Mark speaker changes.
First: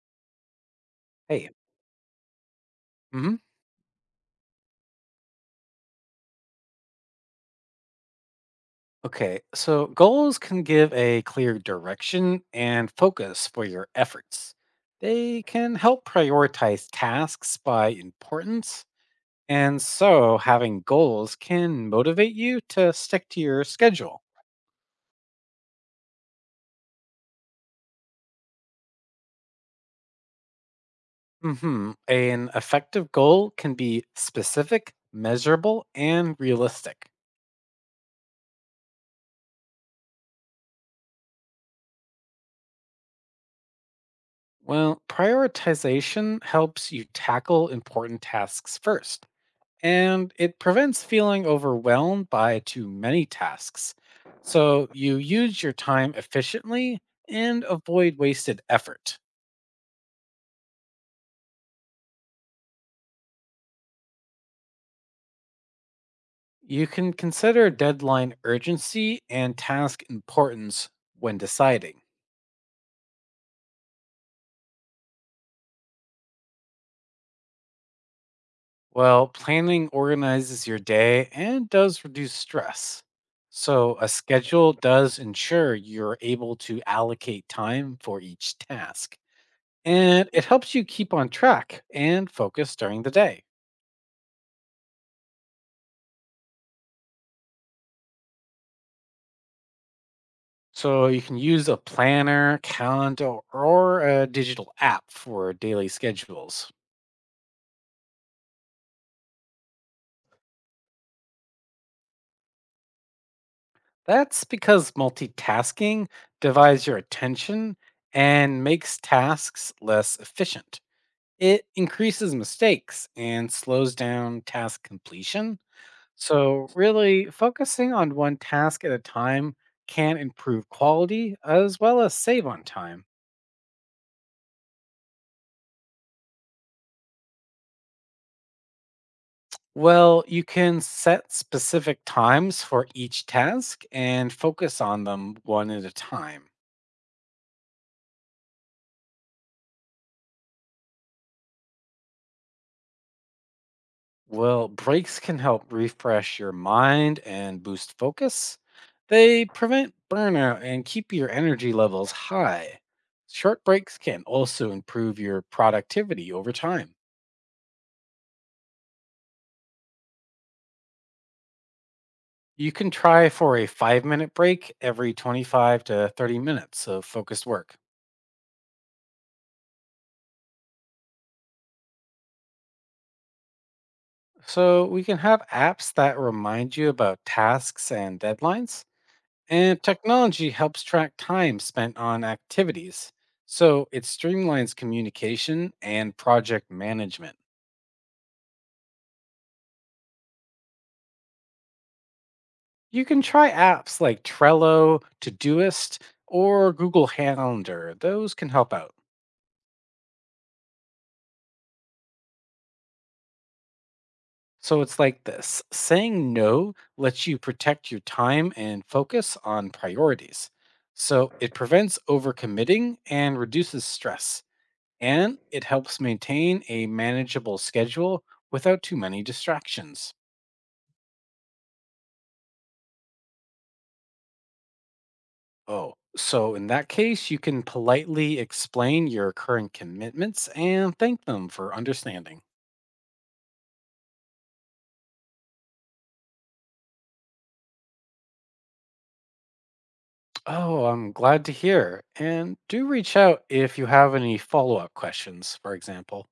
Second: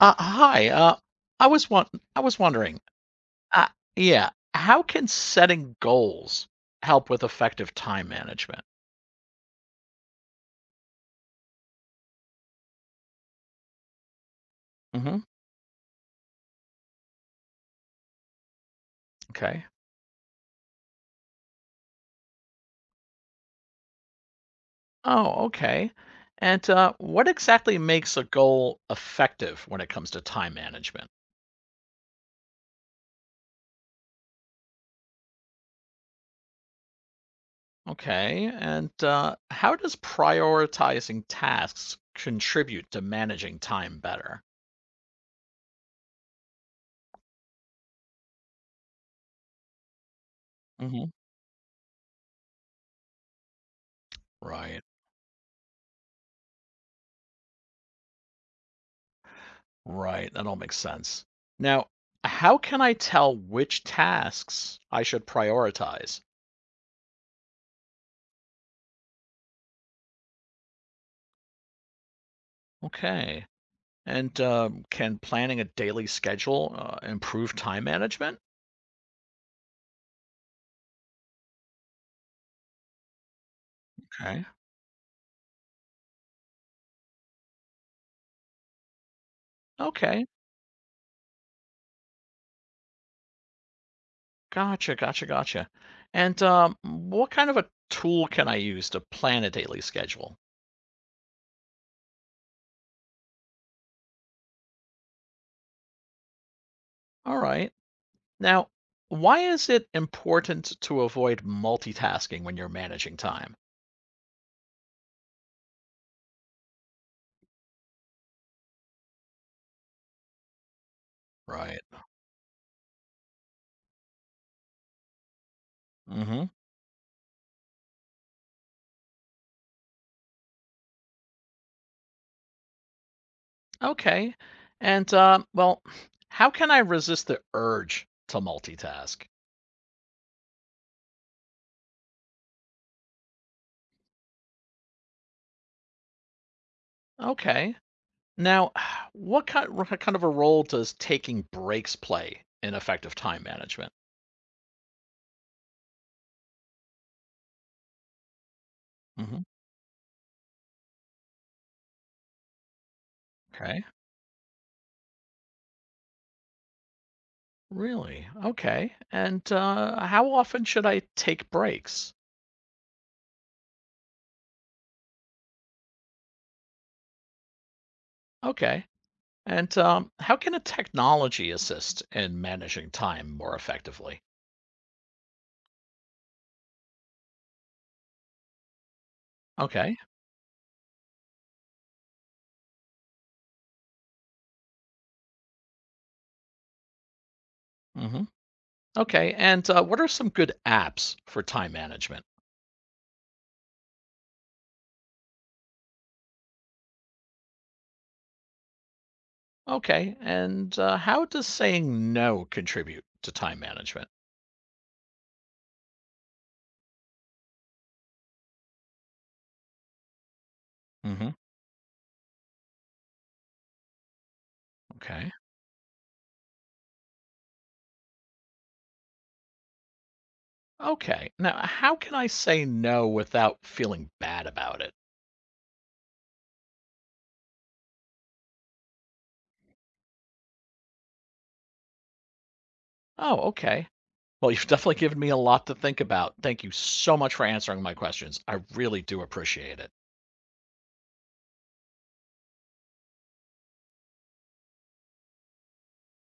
Speaker 1: Hi. I
Speaker 2: Hey.
Speaker 1: was want I was wondering.
Speaker 2: Hmm.
Speaker 1: Uh, yeah, how can setting goals help with effective time management?
Speaker 2: Okay, so goals can give a clear direction and focus for your efforts.
Speaker 1: hmm
Speaker 2: They can help prioritize tasks by importance.
Speaker 1: Okay.
Speaker 2: And so having goals can motivate you to stick to your schedule.
Speaker 1: Oh, okay. And what exactly makes a goal effective when it comes to time management?
Speaker 2: An effective goal can be specific, measurable, and realistic.
Speaker 1: Okay. And how does prioritizing tasks contribute to managing time better?
Speaker 2: Well, prioritization helps you tackle important tasks first and it prevents
Speaker 1: hmm
Speaker 2: feeling overwhelmed by too many tasks.
Speaker 1: Right.
Speaker 2: So you use your time efficiently and avoid wasted effort.
Speaker 1: Right, that all makes sense. Now, how can I tell which tasks I should prioritize?
Speaker 2: You can consider deadline urgency and task importance when deciding.
Speaker 1: Okay. And can planning a daily schedule improve time management?
Speaker 2: Well, planning organizes your day and does reduce stress. So, a
Speaker 1: Okay.
Speaker 2: schedule does ensure you're able to allocate time for each task,
Speaker 1: Okay.
Speaker 2: and it helps you keep on track and focus during the day.
Speaker 1: Gotcha, gotcha, gotcha. And what kind of a tool can I use to plan a daily schedule?
Speaker 2: So you can use a planner, calendar, or a digital app for daily schedules.
Speaker 1: All right. Now, why is it important to avoid multitasking when you're managing time?
Speaker 2: That's because multitasking divides your attention and makes tasks less efficient. It
Speaker 1: Right.
Speaker 2: increases mistakes and slows down task completion.
Speaker 1: Mm-hmm.
Speaker 2: So, really, focusing on one task at a time can improve quality as well as save on time.
Speaker 1: Okay. And well, how can I resist the urge to multitask?
Speaker 2: Well, you can set specific times for each task and focus on them one at a time.
Speaker 1: Okay. Now, what kind of a role does taking breaks play in effective time management?
Speaker 2: Well, breaks can help refresh your mind and boost focus.
Speaker 1: hmm
Speaker 2: They prevent burnout and keep your energy levels high. Short
Speaker 1: Okay.
Speaker 2: breaks can also improve your productivity over time.
Speaker 1: Really? Okay. And how often should I take breaks?
Speaker 2: You can try for a 5 minute break every 25 to 30 minutes of focused work.
Speaker 1: Okay. And how can a technology assist in managing time more effectively?
Speaker 2: So, we can have apps that remind you about tasks and deadlines. And
Speaker 1: Okay.
Speaker 2: technology helps track time spent on activities, so it streamlines communication and project management.
Speaker 1: hmm Okay. And what are some good apps for time management?
Speaker 2: You can try apps like Trello, Todoist, or Google Calendar. Those can help out.
Speaker 1: Okay. And how does saying no contribute to time management?
Speaker 2: So it's like this, saying no lets you protect your time and focus on priorities. So
Speaker 1: hmm
Speaker 2: it prevents overcommitting and reduces stress.
Speaker 1: Okay.
Speaker 2: And it helps maintain a manageable schedule without too many distractions.
Speaker 1: Okay. Now, how can I say no without feeling bad about it?
Speaker 2: Oh, so in that case, you can politely explain your current commitments and thank them for understanding.
Speaker 1: Oh, okay. Well, you've definitely given me a lot to think about. Thank you so much for answering my questions. I really do appreciate it.
Speaker 2: Oh, I'm glad to hear. And do reach out if you have any follow up questions, for example.